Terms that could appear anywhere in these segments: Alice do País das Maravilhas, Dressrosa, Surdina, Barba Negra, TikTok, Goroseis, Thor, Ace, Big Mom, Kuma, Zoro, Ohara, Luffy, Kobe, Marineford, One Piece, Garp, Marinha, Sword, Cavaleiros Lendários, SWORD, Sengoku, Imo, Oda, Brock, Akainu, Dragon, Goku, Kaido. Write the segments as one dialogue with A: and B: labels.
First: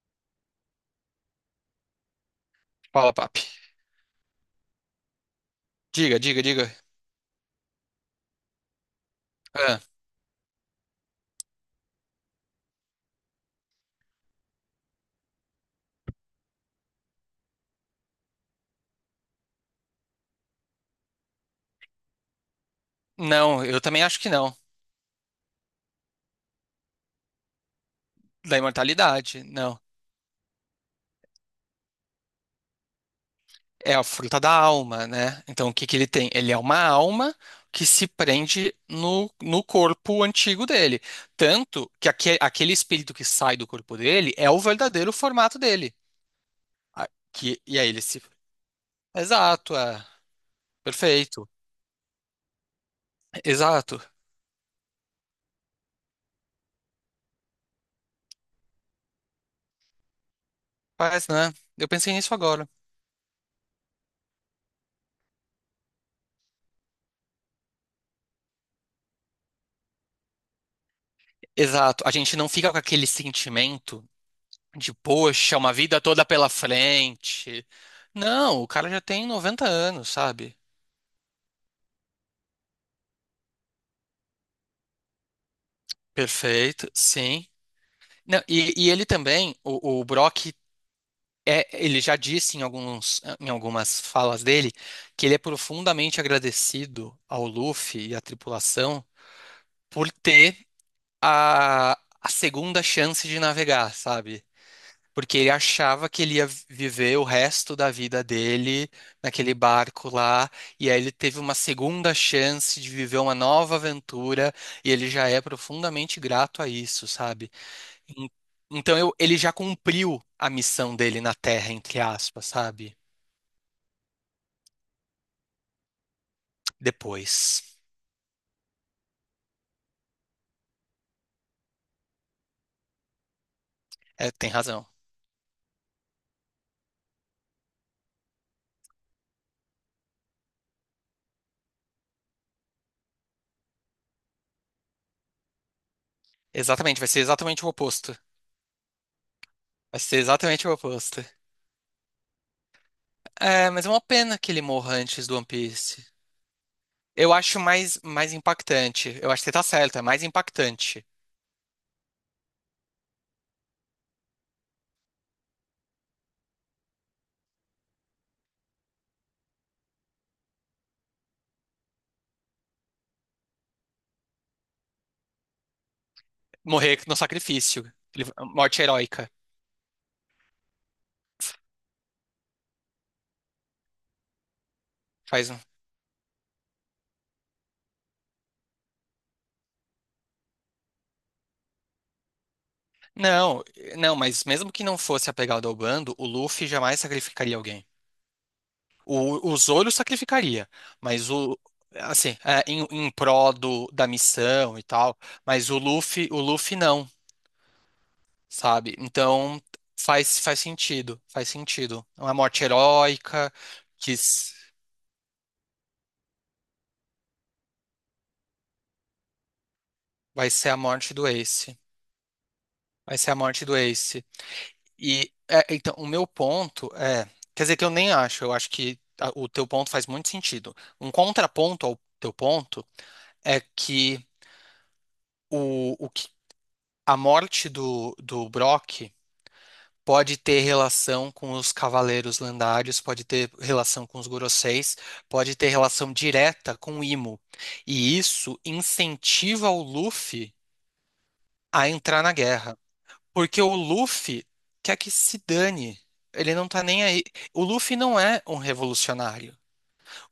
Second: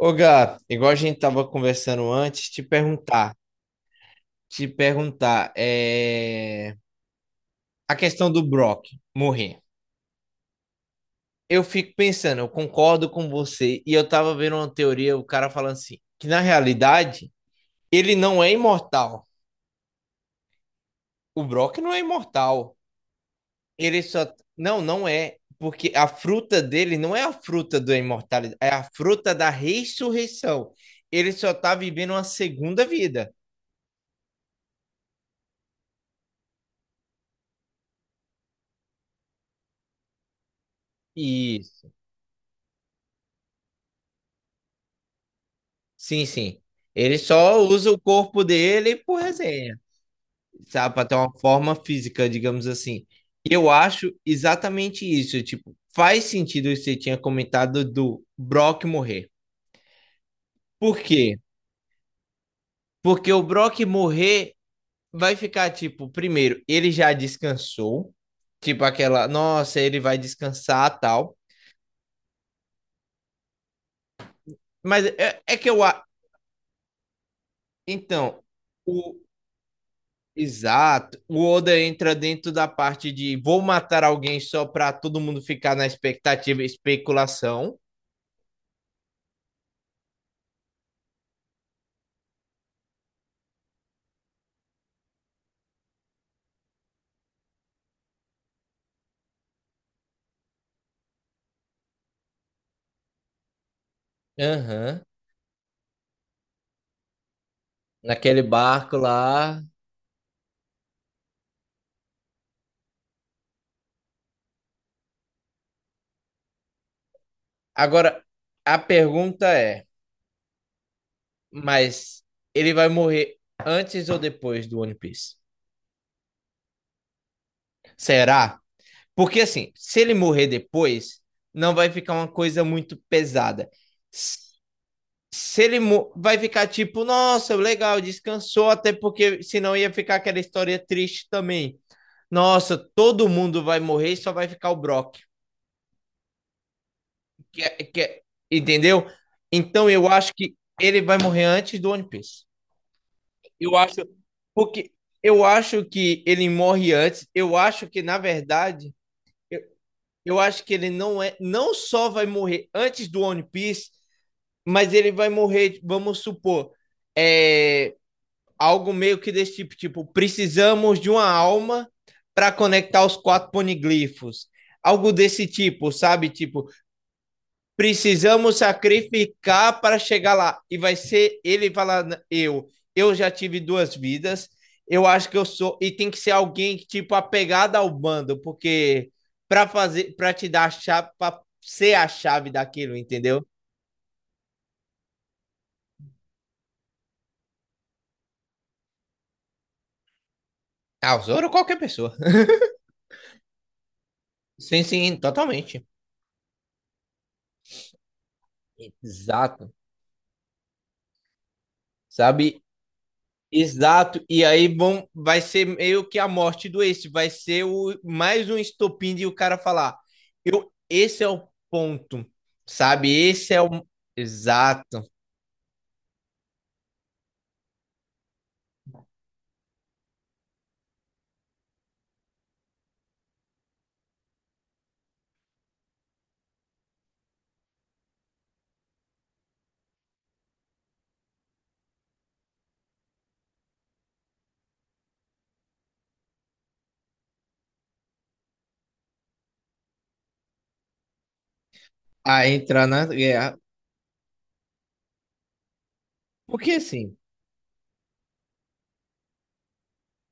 A: Ô, Gato, igual a gente tava conversando antes, te
B: Fala,
A: perguntar,
B: papi.
A: te perguntar,
B: Diga, diga, diga.
A: é... a questão do Brock morrer.
B: Ah,
A: Eu fico pensando, eu concordo com você, e eu tava vendo uma teoria, o cara falando assim, que na realidade, ele não é imortal. O Brock não é imortal.
B: não, eu
A: Ele
B: também acho
A: só...
B: que não.
A: Não, não é. Porque a fruta dele não é a fruta da imortalidade,
B: Da
A: é a fruta
B: imortalidade,
A: da
B: não.
A: ressurreição. Ele só tá vivendo uma segunda vida.
B: É a fruta da alma, né? Então, o que que ele tem? Ele é uma alma que se prende no corpo astigo dele.
A: Isso.
B: Tanto que aquele espírito que sai do corpo dele é o verdadeiro formato dele.
A: Sim, sim. Ele só
B: E aí
A: usa o
B: ele se.
A: corpo dele por
B: Exato,
A: resenha,
B: é.
A: sabe? Pra ter uma
B: Perfeito.
A: forma física, digamos assim. Eu
B: Exato.
A: acho exatamente isso. Tipo, faz sentido o que você tinha comentado do Brock morrer. Por
B: Faz,
A: quê?
B: né? Eu pensei nisso agora.
A: Porque o Brock morrer vai ficar, tipo, primeiro, ele já descansou. Tipo, aquela, nossa, ele vai descansar, tal.
B: Exato. A gente não fica com aquele sentimento de
A: Mas é
B: poxa,
A: que
B: uma vida toda pela frente.
A: então,
B: Não, o cara já tem 90 anos, sabe?
A: exato. O Oda entra dentro da parte de vou matar alguém só pra todo mundo ficar na expectativa e
B: Perfeito, sim.
A: especulação.
B: Não, e ele também, o Brock, ele já disse em alguns, em algumas falas dele que ele é profundamente agradecido ao Luffy e à tripulação por ter a, a segunda chance de navegar, sabe?
A: Aham.
B: Porque ele achava que ele ia viver o resto da vida
A: Naquele
B: dele
A: barco
B: naquele
A: lá.
B: barco lá, e aí ele teve uma segunda chance de viver uma nova aventura, e ele já é profundamente grato a isso, sabe?
A: Agora,
B: En-
A: a
B: Então ele
A: pergunta
B: já
A: é,
B: cumpriu a missão dele na Terra, entre
A: mas
B: aspas,
A: ele vai
B: sabe?
A: morrer antes ou depois do One Piece?
B: Depois.
A: Será? Porque assim, se ele morrer depois, não vai ficar uma coisa muito pesada.
B: É, tem razão.
A: Se ele vai ficar tipo, nossa, legal, descansou, até porque senão ia ficar aquela história triste também. Nossa, todo mundo vai morrer, e só vai ficar o Brock.
B: Exatamente, vai ser
A: Que
B: exatamente
A: é-
B: o
A: que
B: oposto.
A: é- Entendeu? Então
B: Vai
A: eu
B: ser
A: acho que
B: exatamente o
A: ele vai
B: oposto.
A: morrer antes do One Piece.
B: É,
A: Eu
B: mas é
A: acho
B: uma pena que ele
A: porque
B: morra antes do
A: eu
B: One
A: acho
B: Piece.
A: que ele morre antes.
B: Eu
A: Eu
B: acho
A: acho que na
B: mais
A: verdade,
B: impactante. Eu acho que você tá certo, é mais
A: eu acho que ele
B: impactante.
A: não é, não só vai morrer antes do One Piece, mas ele vai morrer, vamos supor, é algo meio que desse tipo, precisamos de uma alma para conectar os quatro poniglifos. Algo desse tipo, sabe? Tipo,
B: Morrer no sacrifício.
A: precisamos
B: Morte heróica.
A: sacrificar para chegar lá. E vai ser ele falar, eu já tive duas vidas, eu acho que eu
B: Faz um.
A: sou e tem que ser alguém que tipo apegado ao bando, porque para te dar a chave, para ser a chave daquilo, entendeu?
B: Não, não, mas mesmo que não fosse apegado ao bando, o Luffy jamais sacrificaria alguém. O Zoro sacrificaria,
A: Ah, o
B: mas
A: Zoro ou
B: o.
A: qualquer pessoa.
B: Assim, é, em pró da missão
A: Sim,
B: e tal.
A: sim,
B: Mas
A: totalmente.
B: O Luffy não, sabe? Então
A: Exato.
B: faz, faz sentido, faz sentido. Uma
A: Sabe?
B: morte heróica, que
A: Exato, e
B: s-
A: aí vai ser meio que a morte do Ace, vai ser mais um estopim de o cara falar,
B: vai ser a morte
A: esse
B: do
A: é o
B: Ace.
A: ponto, sabe?
B: Vai ser a
A: Esse é
B: morte do
A: o...
B: Ace.
A: Exato,
B: E é, então, o meu ponto é. Quer dizer que eu nem acho, eu acho que o teu ponto faz muito sentido. Um contraponto ao teu ponto é que o que a morte do Brock pode ter relação com os Cavaleiros Lendários, pode ter relação com os Goroseis, pode ter relação direta com o Imo. E isso incentiva o Luffy a entrar na
A: a
B: guerra.
A: entrar na guerra.
B: Porque o Luffy quer que se dane. Ele não
A: Porque
B: tá nem
A: assim,
B: aí. O Luffy não é um revolucionário.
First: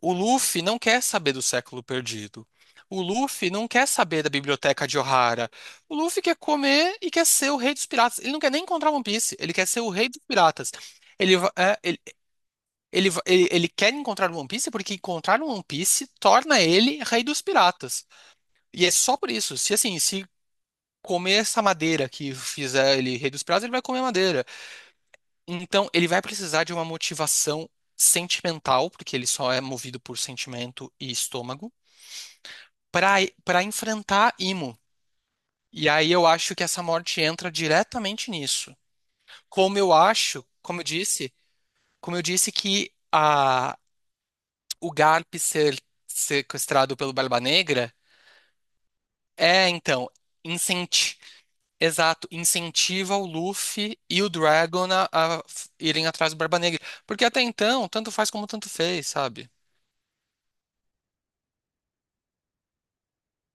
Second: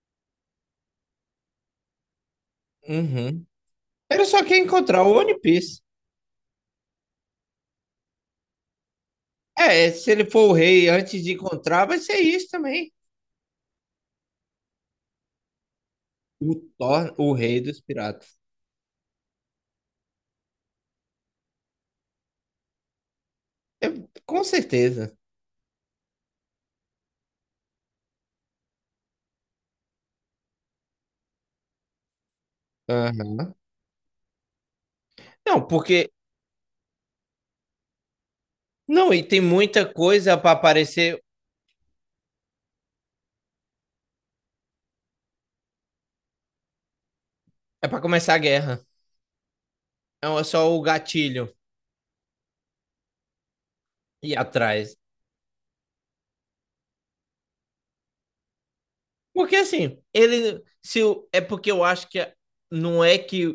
B: O Luffy não quer saber do século perdido. O
A: uhum.
B: Luffy não quer saber
A: Ele
B: da
A: só quer
B: biblioteca de
A: encontrar o One
B: Ohara.
A: Piece.
B: O Luffy quer comer e quer ser o rei dos piratas. Ele não quer nem encontrar One Piece. Ele quer ser
A: É,
B: o rei
A: se
B: dos
A: ele for o
B: piratas.
A: rei antes de
B: Ele,
A: encontrar, vai ser isso também.
B: ele quer encontrar o One Piece porque encontrar o One Piece
A: O
B: torna ele
A: Thor,
B: rei
A: o
B: dos
A: rei dos
B: piratas.
A: piratas.
B: E é só por isso. Se assim, se comer essa madeira que fizer ele rei dos piratas, ele vai
A: É,
B: comer
A: com
B: madeira.
A: certeza.
B: Então, ele vai precisar de uma motivação sentimental, porque ele só é movido por sentimento e estômago, para
A: Aham.
B: para enfrentar Imo.
A: Não,
B: E
A: porque...
B: aí eu acho que essa morte entra diretamente nisso.
A: Não, e tem
B: Como
A: muita
B: eu
A: coisa
B: acho,
A: para aparecer,
B: como eu disse que a, o Garp ser sequestrado pelo Barba
A: é
B: Negra
A: para começar a guerra.
B: é, então,
A: É só o
B: incenti
A: gatilho
B: exato, incentiva o Luffy e o
A: ir
B: Dragon
A: atrás.
B: a, irem atrás do Barba Negra. Porque até então, tanto faz como tanto fez, sabe?
A: Porque assim, ele. Se, o- é porque eu acho que não é que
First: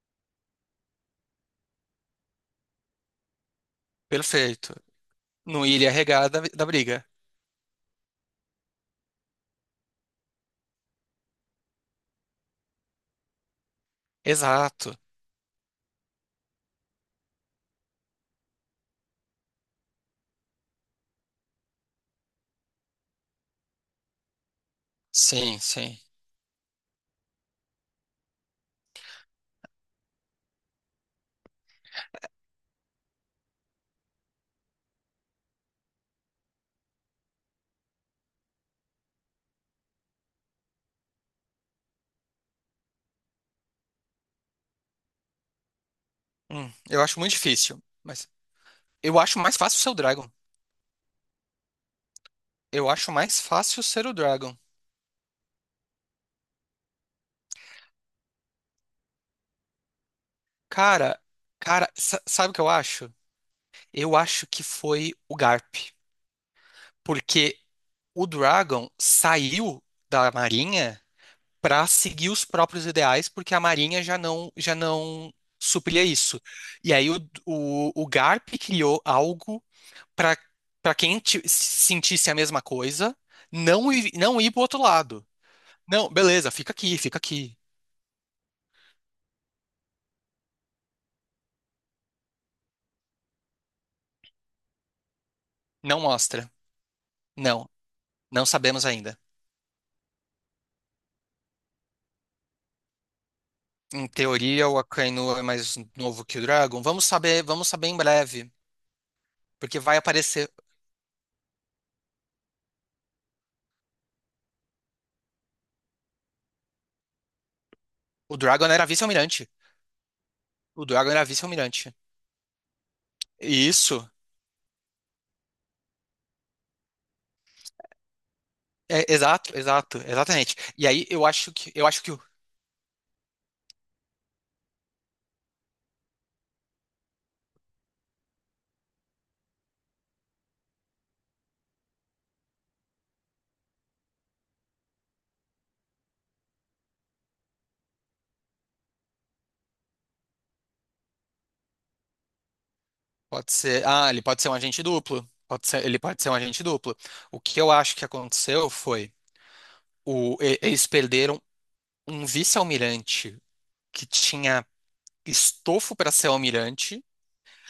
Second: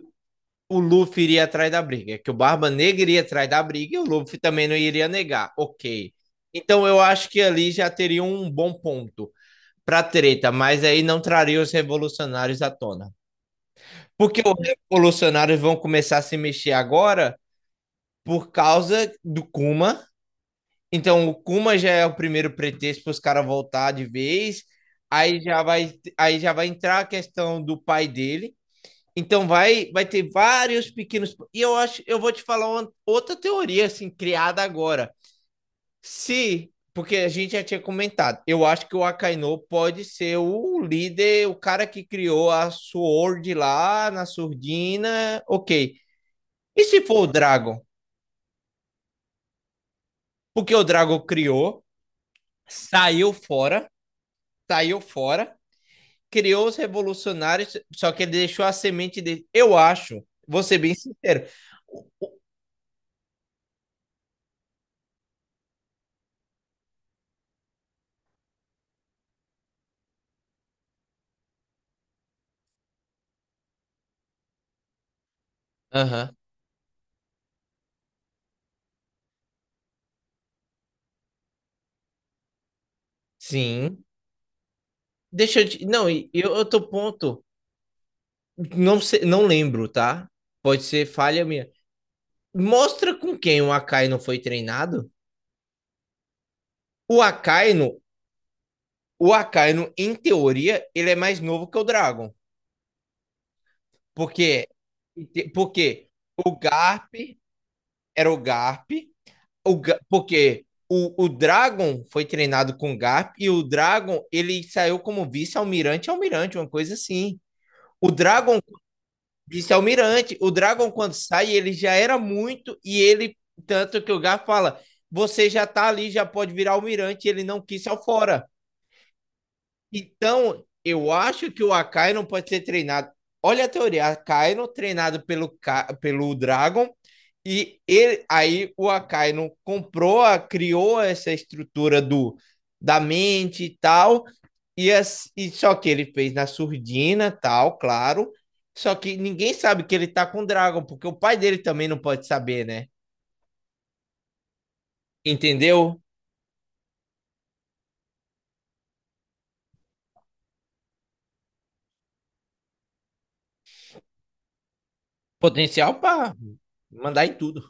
A: o Luffy iria atrás da briga, é que o Barba Negra iria atrás da briga e o Luffy também não
B: Perfeito.
A: iria negar.
B: Não iria
A: Ok.
B: regar da
A: Então eu
B: briga.
A: acho que ali já teria um bom ponto pra treta, mas aí não traria os revolucionários à tona. Porque os
B: Exato.
A: revolucionários vão começar a se mexer agora por causa do Kuma. Então, o Kuma já é o primeiro pretexto para os caras voltar de vez. Aí
B: Sim,
A: já vai,
B: sim.
A: aí já vai entrar a questão do pai dele. Então vai ter vários pequenos. E eu acho, eu vou te falar uma, outra teoria assim criada agora. Se, Porque a gente já tinha comentado, eu acho que o Akainu pode ser o líder, o cara que criou a Sword lá na Surdina, ok. E se
B: Eu acho
A: for o
B: muito
A: Dragon?
B: difícil. Mas eu acho mais fácil ser o Dragon.
A: Porque o Dragon criou,
B: Eu acho
A: saiu
B: mais fácil
A: fora,
B: ser o Dragon.
A: saiu fora criou os revolucionários, só que ele deixou a semente dele. Eu acho, vou ser bem
B: Cara,
A: sincero.
B: cara, sabe o que eu acho? Eu acho que foi o Garp. Porque o Dragon saiu da Marinha pra seguir os próprios ideais, porque a Marinha já não supria
A: Aham.
B: isso. E aí o Garp criou algo para para quem sentisse a mesma coisa,
A: Sim.
B: não ir pro outro lado.
A: Deixa eu te...
B: Não,
A: Não, e
B: beleza,
A: eu
B: fica
A: tô
B: aqui, fica
A: ponto.
B: aqui.
A: Não sei, não lembro, tá? Pode ser falha minha. Mostra com quem o Akainu foi treinado.
B: Não mostra.
A: O
B: Não,
A: Akainu,
B: não sabemos ainda.
A: o Akainu, em teoria, ele é mais novo que o Dragon.
B: Em teoria,
A: Porque,
B: o Akainu é mais
A: porque
B: novo que o
A: o
B: Dragon.
A: Garp
B: Vamos saber em
A: era o
B: breve,
A: Garp,
B: porque
A: O
B: vai aparecer.
A: porque o Dragon foi treinado com o Garp e o Dragon ele saiu como vice-almirante, almirante, uma coisa assim. O
B: O
A: Dragon,
B: Dragon era vice-almirante.
A: vice-almirante, o
B: O
A: Dragon
B: Dragon
A: quando
B: era
A: sai, ele já
B: vice-almirante.
A: era muito e ele, tanto
B: Isso.
A: que o Garp fala, você já tá ali, já pode virar almirante, ele não quis ao fora.
B: É, exato, exato, exatamente.
A: Então,
B: E aí
A: eu acho que o
B: eu acho que
A: Akainu pode ser treinado. Olha a teoria, Akainu treinado pelo, Dragon e ele, aí o Akainu comprou, criou essa estrutura do da mente e tal, e só que ele fez na surdina, tal, claro. Só que ninguém sabe que ele tá com o Dragon, porque o pai dele também não pode saber, né?
B: pode ser, ah, ele pode ser um agente duplo. Pode ser,
A: Entendeu?
B: ele pode ser um agente duplo. O que eu acho que aconteceu foi eles perderam um vice-almirante que tinha estofo
A: Potencial
B: para ser
A: pra
B: almirante,
A: mandar em tudo.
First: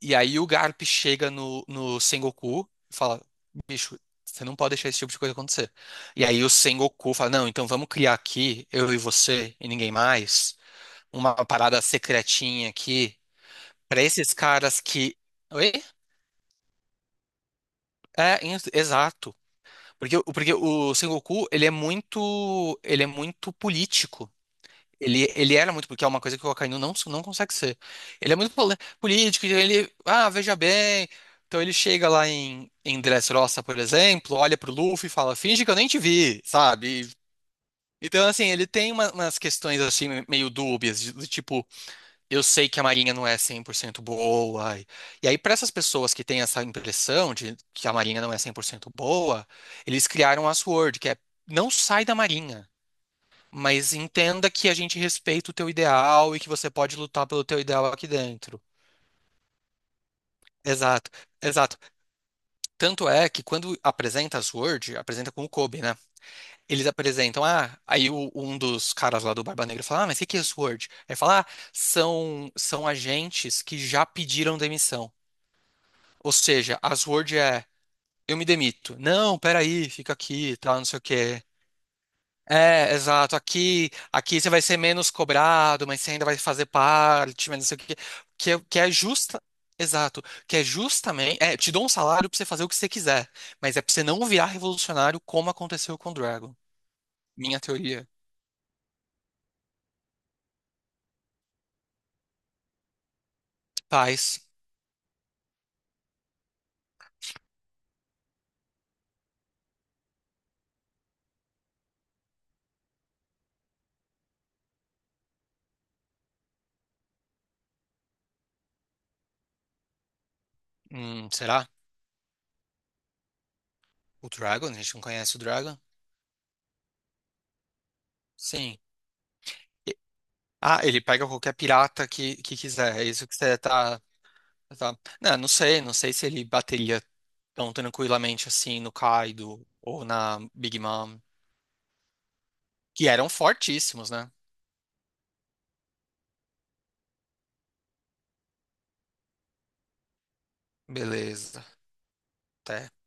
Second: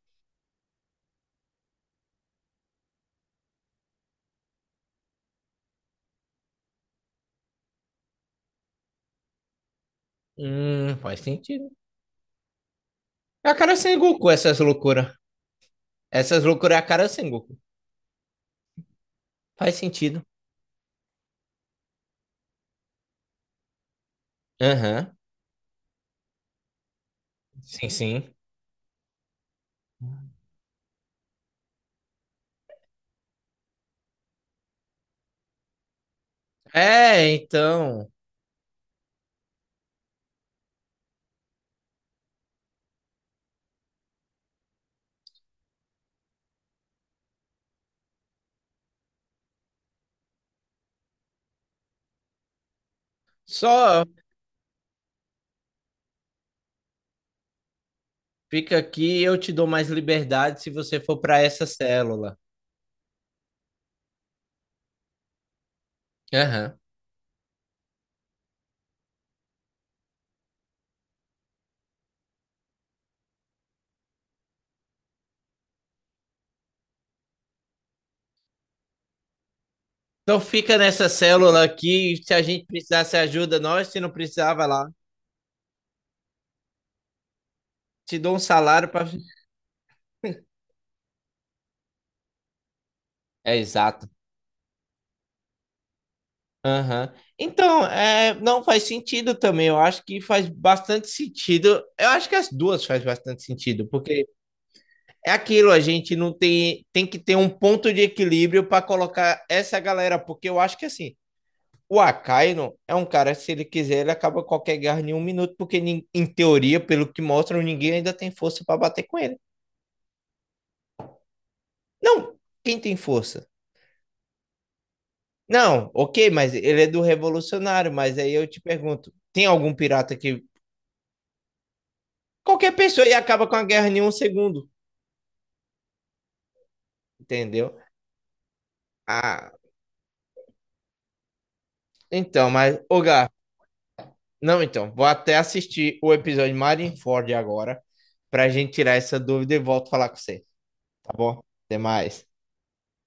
B: e aí o Garp chega no Sengoku e fala: bicho, você não pode deixar esse tipo de coisa acontecer. E aí o Sengoku fala: não, então vamos criar aqui, eu e você e ninguém mais,
A: Faz
B: uma
A: sentido.
B: parada secretinha aqui,
A: É a cara sem
B: para
A: Goku,
B: esses
A: essas
B: caras
A: loucuras.
B: que. Oi?
A: Essas loucuras é a cara sem Goku.
B: É, exato.
A: Faz
B: Porque,
A: sentido.
B: porque o Sengoku, ele é muito político.
A: Aham. Uhum.
B: Ele era muito, porque é uma coisa que o Akainu não, não consegue ser.
A: Sim,
B: Ele
A: sim.
B: é muito político, então ele, ah, veja bem. Então ele chega lá em, em Dressrosa, por exemplo, olha pro Luffy e fala, finge que eu nem te vi, sabe? E-
A: É, então.
B: Então, assim, ele tem umas questões, assim, meio dúbias, do tipo, eu sei que a Marinha não é 100% boa. E aí, para essas pessoas que têm essa impressão de que a Marinha não é 100% boa, eles criaram a SWORD, que é, não sai da Marinha. Mas
A: Só
B: entenda que a gente respeita o teu ideal e que você pode lutar pelo teu ideal aqui dentro.
A: fica aqui, eu te dou mais liberdade se você
B: Exato,
A: for para essa
B: exato.
A: célula.
B: Tanto é que quando apresenta as Word, apresenta com o Kobe, né?
A: Aham.
B: Eles apresentam, ah, aí um dos caras lá do Barba Negra fala, ah, mas o que que é Sword? Aí fala, ah, são, são agentes que já pediram demissão. Ou seja, as Word é, eu me demito. Não, peraí, fica
A: Então
B: aqui,
A: fica
B: tal, não sei o
A: nessa
B: quê.
A: célula aqui, se a gente
B: É,
A: precisar, você
B: exato.
A: ajuda nós,
B: Aqui,
A: se não
B: aqui você
A: precisar,
B: vai
A: vai
B: ser
A: lá.
B: menos cobrado, mas você ainda vai fazer parte, mas não sei o quê.
A: Te dou um
B: Que, que
A: salário
B: é
A: para.
B: justa. Exato. Que é justamente. É, te dou um salário pra você fazer o que você quiser.
A: É
B: Mas é pra você
A: exato.
B: não virar revolucionário como aconteceu com o Dragon.
A: Aham.
B: Minha
A: Então,
B: teoria.
A: é, não faz sentido também. Eu acho que faz bastante sentido. Eu acho que as duas faz bastante sentido, porque
B: Paz.
A: é aquilo, a gente não tem, tem que ter um ponto de equilíbrio para colocar essa galera, porque eu acho que assim, o Akainu é um cara, se ele quiser, ele acaba qualquer guerra em um minuto, porque em teoria, pelo que mostram, ninguém ainda tem força para bater com ele.
B: Será?
A: Não, quem tem força?
B: O Dragon? A gente não conhece o Dragon?
A: Não, ok, mas ele é do revolucionário, mas aí eu te
B: Sim.
A: pergunto, tem algum
B: E-
A: pirata que
B: Ah, ele pega qualquer pirata que
A: qualquer
B: quiser. É
A: pessoa e
B: isso que
A: acaba com
B: você
A: a guerra em
B: tá.
A: um segundo,
B: Tá. Não, não sei, não sei se ele bateria tão
A: entendeu?
B: tranquilamente assim no
A: Ah,
B: Kaido ou na Big Mom,
A: então, mas ô
B: que eram fortíssimos, né?
A: Não, então, vou até assistir o episódio Marineford agora pra gente tirar essa dúvida e volto a falar com você, tá bom?
B: Beleza.
A: Até mais.
B: Até.